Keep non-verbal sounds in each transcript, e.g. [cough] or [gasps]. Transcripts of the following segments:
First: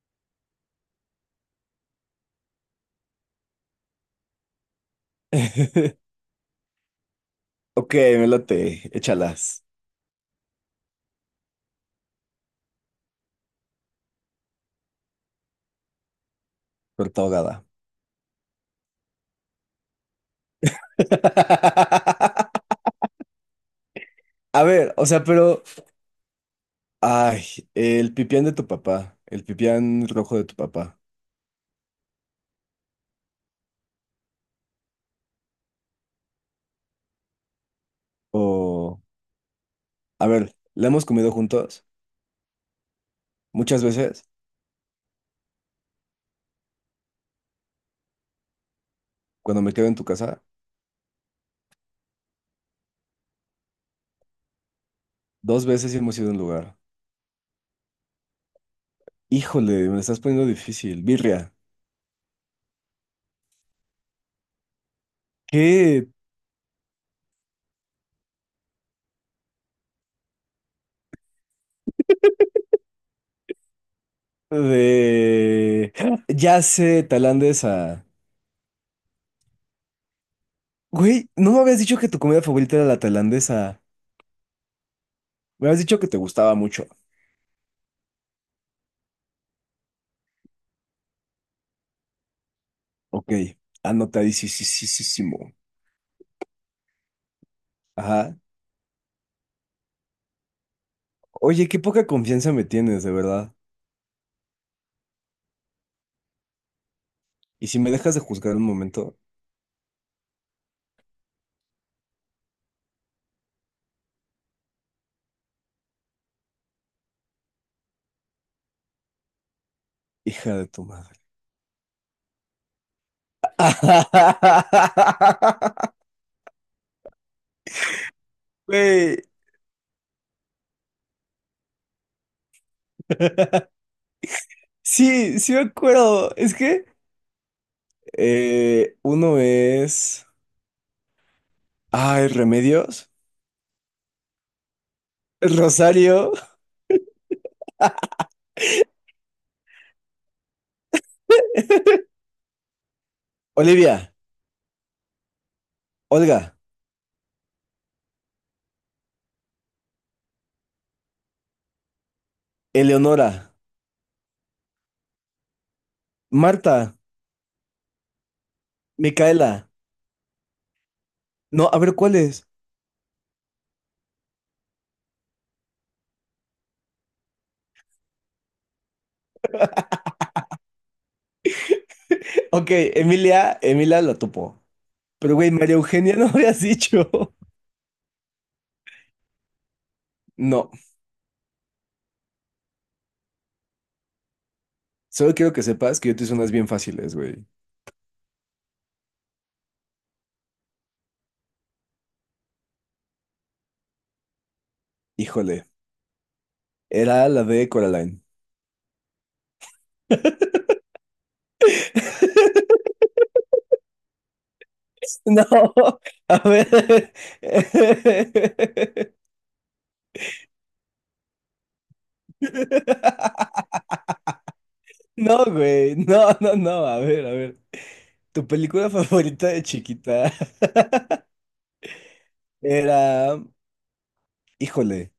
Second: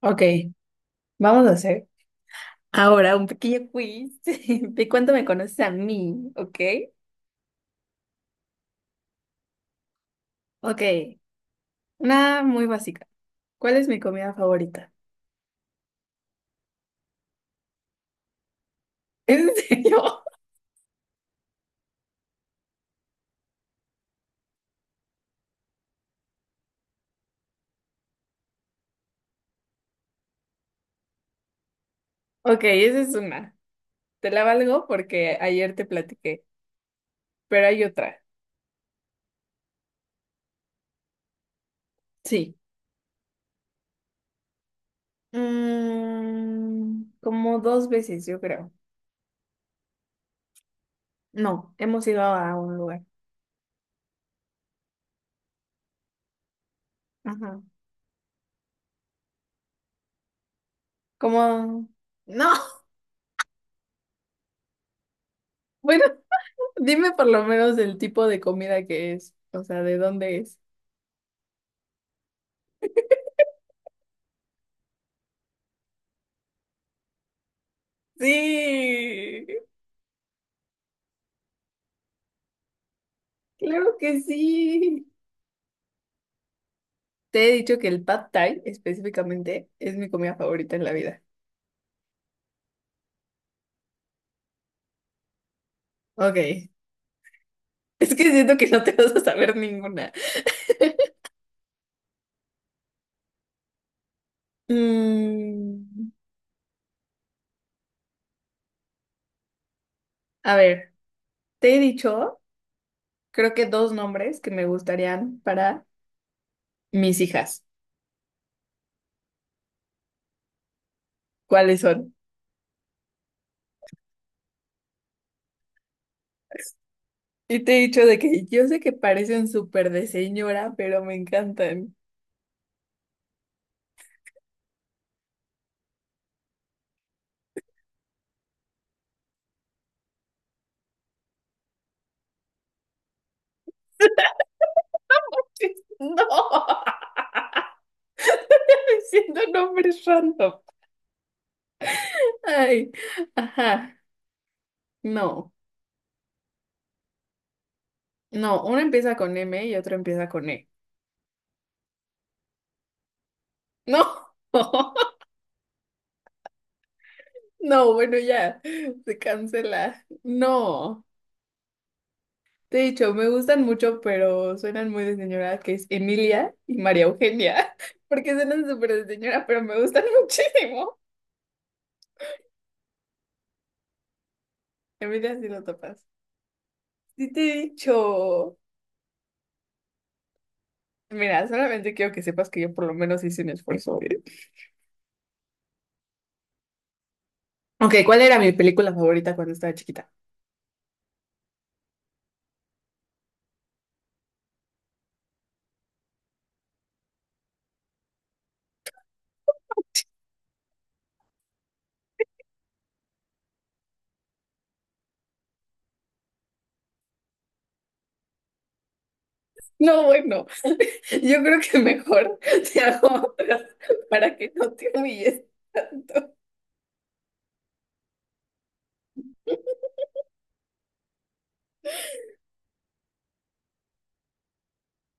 Ok, vamos a hacer ahora un pequeño quiz [laughs] de cuánto me conoces a [laughs] mí, ¿ok? Ok, me late, échalas, Ok, una muy básica. ¿Cuál es mi comida favorita? torta ahogada. [laughs] ¿En serio? [laughs] A ver, o sea, pero, ay, el pipián de tu papá, el pipián rojo de tu papá, Ok, esa es una. Te la valgo porque ayer te platiqué, pero hay otra. o, a ver, la hemos comido juntos Sí. muchas veces, Como dos veces, yo creo. cuando me quedo en tu casa, No, hemos ido a un lugar. dos veces sí hemos ido a un lugar. Ajá. Híjole, me la estás poniendo difícil, birria. Como... No. [laughs] Bueno, ¿Qué dime por lo menos el tipo de comida que es, o sea, de dónde es. de... [gasps] ya sé, tailandesa. Sí, Güey, no me habías dicho que tu comida favorita era la tailandesa. claro que sí. Me habías dicho que te gustaba mucho. Te he dicho que el pad thai específicamente es mi comida favorita en la vida. Ok, anotadísimo. Ok, [laughs] es que Ajá. siento que no te vas a saber ninguna. Oye, qué poca confianza me tienes, de verdad. Mm, Y si me dejas de juzgar un momento, a ver, te he dicho, creo que dos nombres que me gustarían para mis hijas. hija de tu madre. ¿Cuáles son? [laughs] Y te he dicho de que yo sé que Güey. parecen súper de señora, pero me encantan. Sí, sí me acuerdo. Es que uno es. Ay, Remedios. [laughs] No, Rosario. [laughs] siendo nombres random. Ay, ajá, Olivia. no. Olga. No, uno empieza con M y otro empieza con E. Eleonora. No, [laughs] Marta. no, bueno, ya, se Micaela. cancela. No, No, a ver, ¿cuál es? te he dicho, me gustan mucho, pero suenan muy de señora, que es Emilia y María Eugenia, [laughs] porque suenan súper de señora, pero me gustan [laughs] muchísimo. [laughs] Ok, Emilia. Emilia la topo. Pero, Emilia, sí güey, lo María topas. Eugenia no habías dicho. Sí te he dicho. No, Mira, solamente quiero que sepas que yo por lo menos hice un esfuerzo, ¿eh? solo quiero que sepas que yo te hice unas bien fáciles, güey. Ok, ¿cuál era mi película favorita cuando estaba chiquita? Híjole, era la de Coraline. [laughs] No, a ver. [laughs] No, bueno. Yo creo que mejor [laughs] te hago otras para que no te humilles. No, güey, no, no, no, a ver, a ver. Tu película favorita de chiquita [laughs] era... Híjole,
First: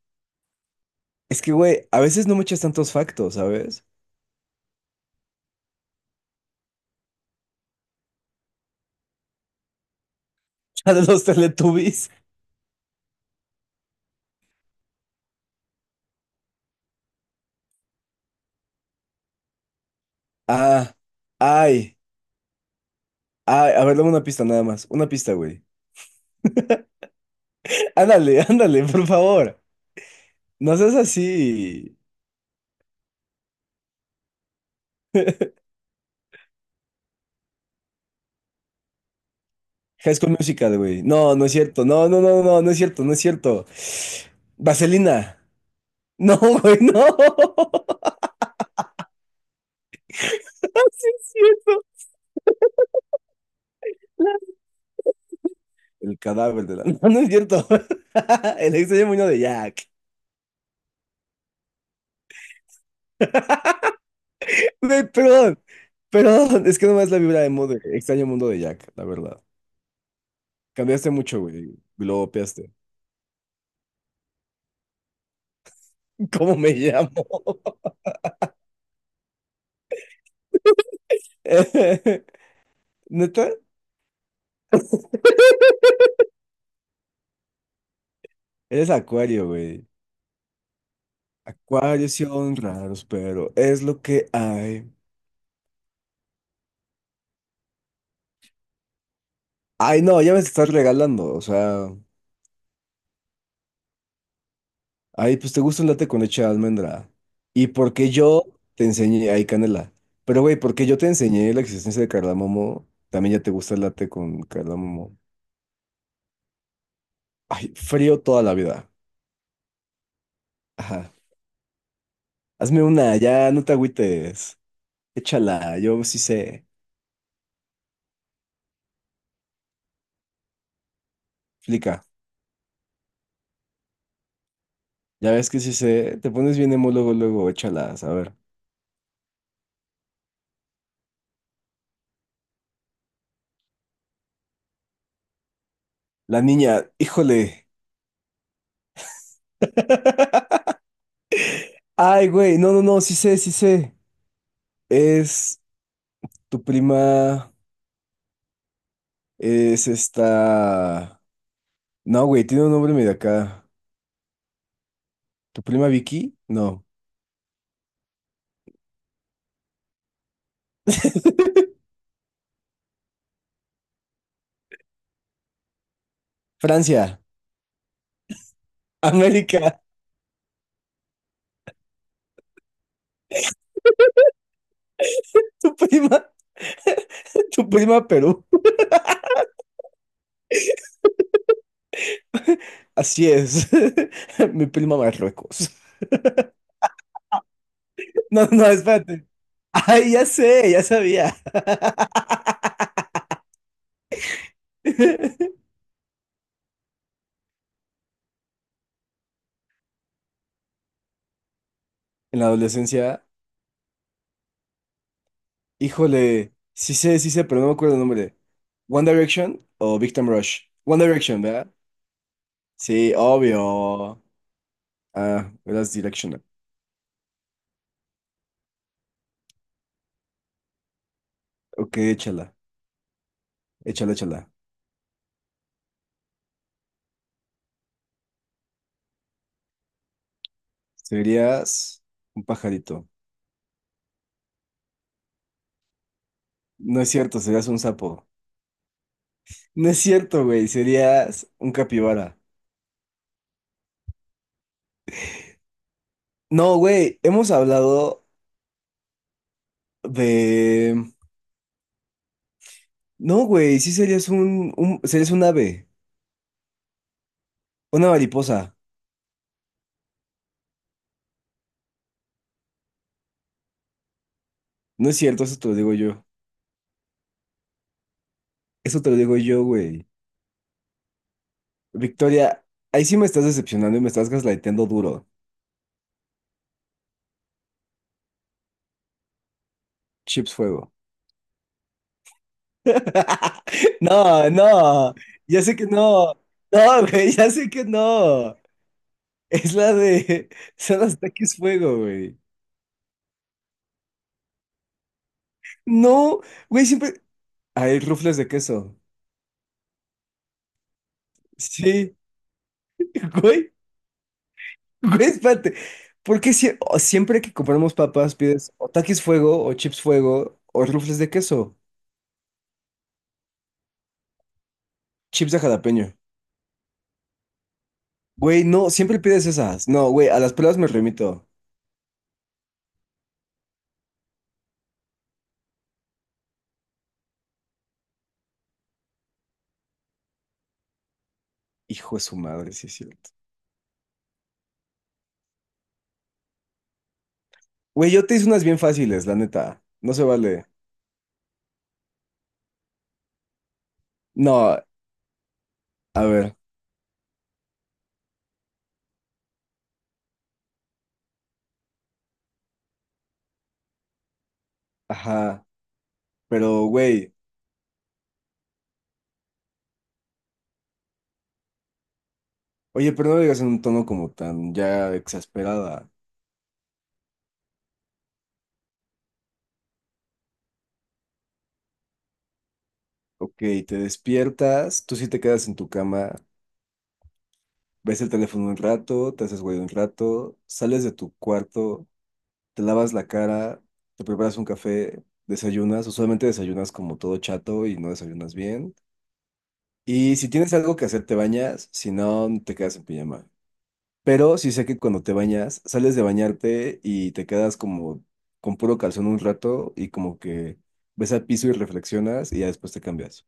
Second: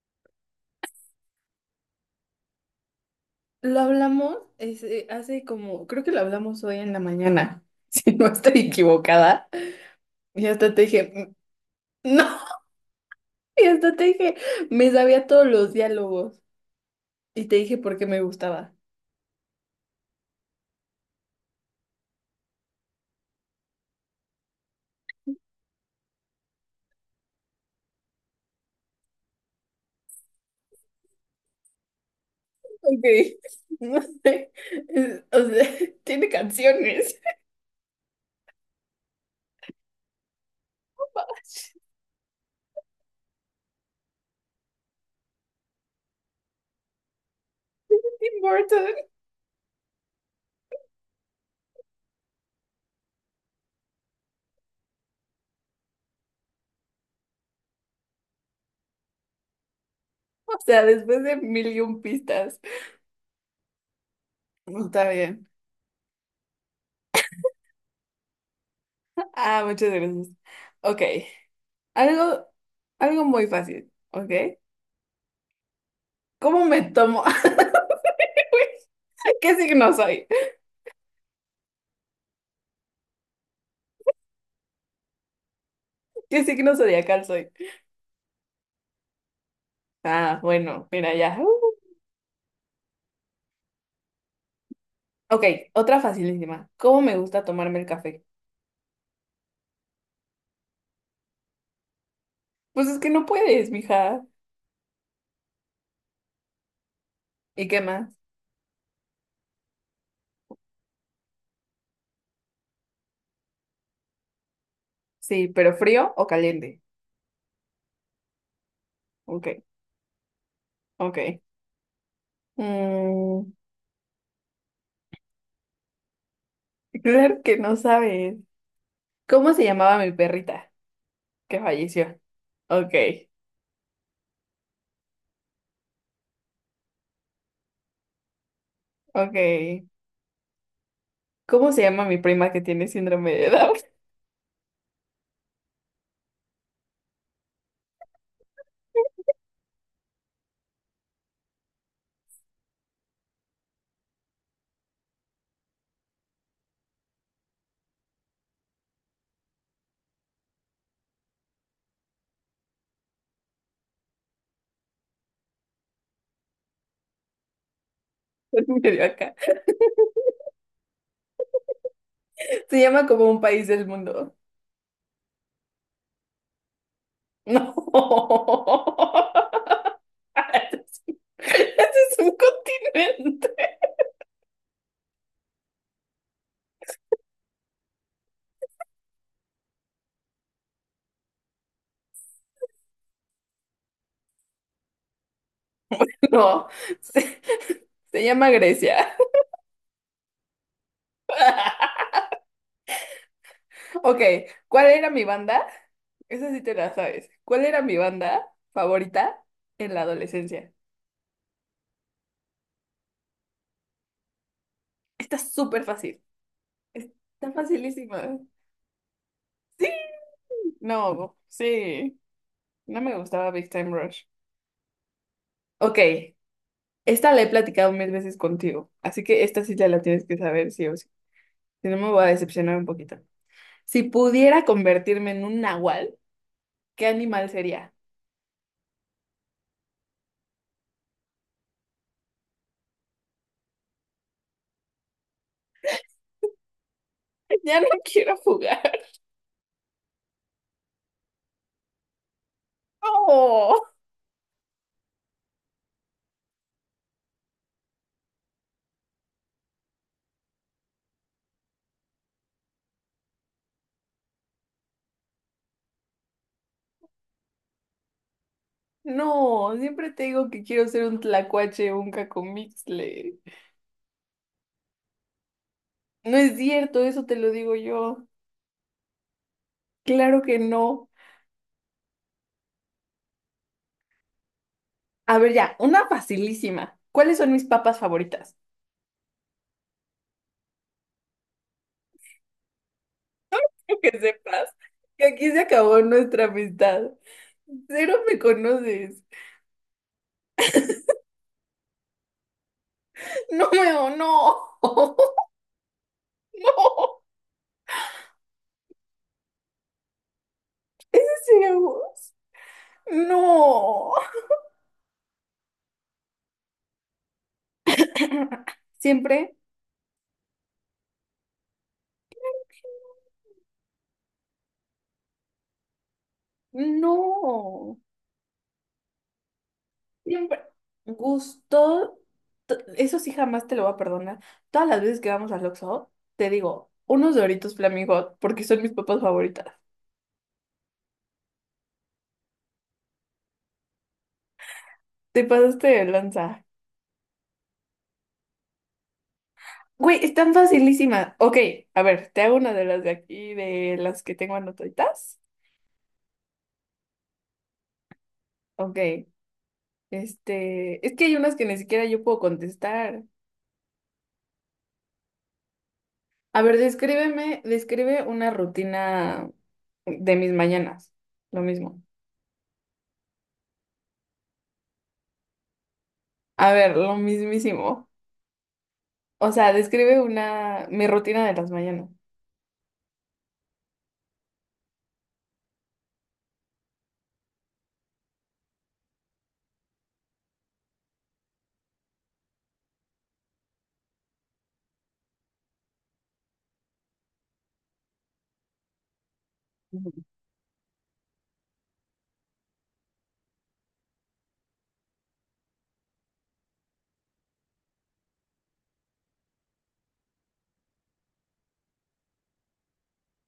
es que, güey, a veces no me echas tantos factos, Lo ¿sabes? hablamos hace como, creo que lo hablamos hoy en la mañana, [laughs] si no estoy equivocada. Y hasta te [laughs] La de dije, los Teletubbies. "Mm, no", [laughs] y hasta te dije, me sabía todos los diálogos y te dije por qué me gustaba. Ah, ay, ay, a ver, dame una pista nada más, una pista, güey. Ándale, [laughs] ándale, por favor. No seas así. Ok, [laughs] no sé, o sea, [laughs] tiene canciones. High School Musical, güey. No, no es cierto. No, no, no, no, no es cierto, no es cierto. Vaselina. [laughs] No, güey, no. [laughs] Tim Burton, Sí, el cadáver de la... [laughs] No, no es cierto. [laughs] El extraño mundo de Jack. o sea, después de mil y un pistas. Güey, Está bien. perdón. Perdón. Es que nomás la vibra emo de extraño mundo de Jack, la verdad. Ah, muchas gracias. Ok. Cambiaste mucho, güey. Algo, Globeaste. algo muy fácil, ¿ok? ¿Cómo ¿Cómo me me tomo? llamo? [laughs] ¿Qué signo soy? [laughs] ¿Neta? ¿Qué signo zodiacal soy? Eres Acuario, güey. Ah, bueno, mira ya. Acuarios sí son raros, pero es lo que hay. Ok, otra facilísima. ¿Cómo me gusta tomarme el café? Ay, no, ya me estás regalando. O sea, Pues es que no puedes, mija. ay, pues te gusta un latte con leche de almendra. ¿Y Y qué más? porque yo te enseñé, ay, canela. Pero güey, porque yo te enseñé la existencia de cardamomo, también ya te gusta el latte con cardamomo. Sí, pero ¿frío o caliente? Ay, frío toda la vida. Ok, Ajá. ok. Hazme una, ya, Mm, no te agüites. Échala, yo sí sé. claro que no sabes. ¿Cómo se llamaba mi perrita que Explica. falleció? Ok, Ya ves que sí sé. Te pones bien emo luego, luego, échalas. A ver. ok. ¿Cómo se llama mi prima que tiene síndrome de Down? La niña, híjole. Ay, güey, no, no, no, sí sé, sí sé. Es tu prima, es esta... no, güey, tiene un nombre medio acá. ¿Tu prima Vicky? No. [laughs] Medio acá. Se llama como un país del mundo. Francia, No. [laughs] [laughs] América. Ese es un continente. [laughs] Tu prima, [laughs] tu prima Perú. Así es. [laughs] Mi prima Marruecos. [laughs] No. Se, se No, llama no, no, Grecia. espérate. Ay, ya sé, ya sabía. [laughs] Ok, ¿cuál [laughs] era mi banda? Esa sí te la sabes. ¿Cuál era mi banda favorita en la adolescencia? En la adolescencia, Está súper fácil. híjole, sí sé, Está pero no me acuerdo el nombre. facilísima. One Direction Sí. o Victim Rush. One No, Direction, ¿verdad? sí. No Sí, me gustaba Big Time obvio. Rush. Ah, eras Ok, Directional. esta la he platicado mil veces contigo, así que esta sí te la tienes que saber sí o sí. Si no, Ok, me voy a échala, decepcionar un poquito. Si échala, échala. pudiera convertirme en un nahual, ¿qué animal sería? Serías un pajarito. No es cierto, [laughs] serías Ya un no sapo. quiero jugar. No es cierto, güey, serías un capibara. No, No, güey, hemos hablado de... no, güey, sí serías un ave, una mariposa. no, siempre te digo que quiero ser un tlacuache o un cacomixle. No es cierto, eso te lo digo yo. No es cierto, eso te lo digo yo. Eso te lo digo yo, güey. Claro que no. Victoria, ahí sí me estás decepcionando y me estás gaslightando duro. A ver, ya, una facilísima. ¿Cuáles son mis papas favoritas? Chips fuego. [laughs] Quiero [laughs] que No, sepas no, que aquí se ya sé que acabó no. nuestra No, amistad. güey, ya sé que Cero me no. conoces. Es la de. Son los taquis fuego, güey. No, weón, no. [laughs] No, güey, No. siempre. Hay rufles de queso. Sí, Zeus. güey, No. güey, espérate. ¿O siempre que compramos papas [laughs] pides o taquis Siempre. fuego, o chips fuego, o rufles de queso? Chips de jalapeño. No. Güey, no, siempre pides esas. No, güey, a las Siempre. pruebas me remito. Gusto. Eso sí jamás te lo voy a perdonar. Todas las veces que vamos al Oxxo, te digo, unos Doritos Flaming Hot, porque son mis papas favoritas. Hijo de su madre, sí es cierto. Te pasaste de lanza. Güey, yo te hice unas bien fáciles, la neta. No Güey, se están vale. facilísimas. Ok, a ver, te hago una de las de aquí, de las que tengo No, anotaditas. a ver, Ok. Es que hay unas que ni siquiera yo puedo contestar. ajá, A ver, pero güey, describe una rutina de mis mañanas. Lo mismo. oye, pero no lo digas en un tono como tan ya exasperada. A ver, lo mismísimo. O sea, mi rutina de las mañanas. Ok, te despiertas, tú sí te quedas en tu cama, ves el teléfono un rato, te haces güey un rato, sales de tu cuarto, te lavas la cara, te preparas un café, desayunas, usualmente desayunas como todo chato y no desayunas bien. Ujú. Y si tienes algo que hacer, te bañas, si no, te quedas en pijama. Pero sí sé que cuando te bañas, sales de bañarte y te quedas como con puro calzón un rato y como que ves al piso y reflexionas y ya después te cambias.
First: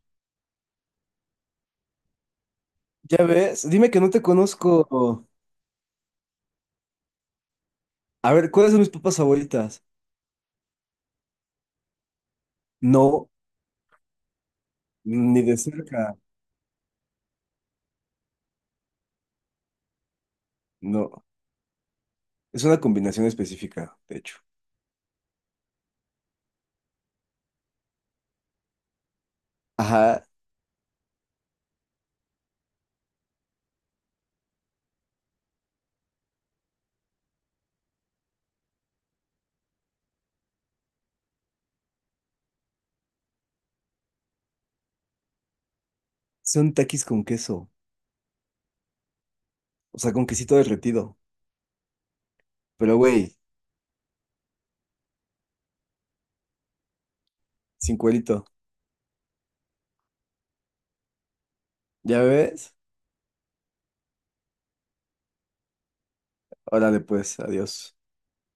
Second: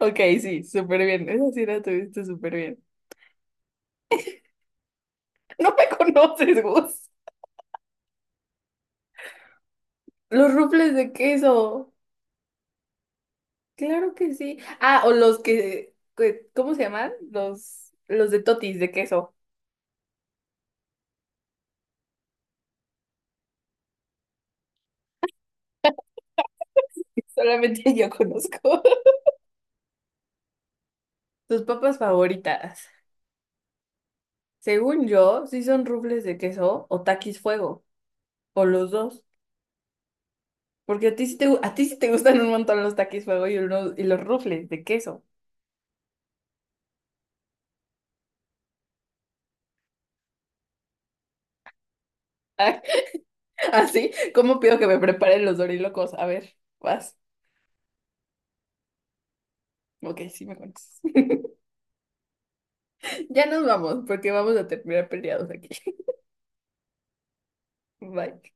Ok, sí, súper bien. Esa sí la tuviste súper bien. Ya ves, dime que no te conozco. No me [laughs] conoces, Gus. A ver, ¿cuáles son mis papas favoritas? Los rufles de queso. No, Claro que sí. Ah, o los ni de que, cerca. que- ¿cómo se llaman? Los de totis de queso. No, es una combinación específica, de hecho. Solamente yo conozco. [laughs] Ajá, Tus papas favoritas. Según yo, sí son rufles de queso o taquis fuego, o los dos. Porque a ti sí te a ti sí te gustan un montón los taquis fuego y y los rufles de queso. son taquis con queso, o sea, con quesito derretido. [laughs] Ah, Pero güey, así, ¿cómo pido que me preparen los dorilocos? A ver, vas. sin cuerito. Ok, sí me conoces. [laughs] ¿Ya ves? Ya nos vamos, porque vamos a terminar peleados aquí. Órale pues, adiós. [laughs] Bye.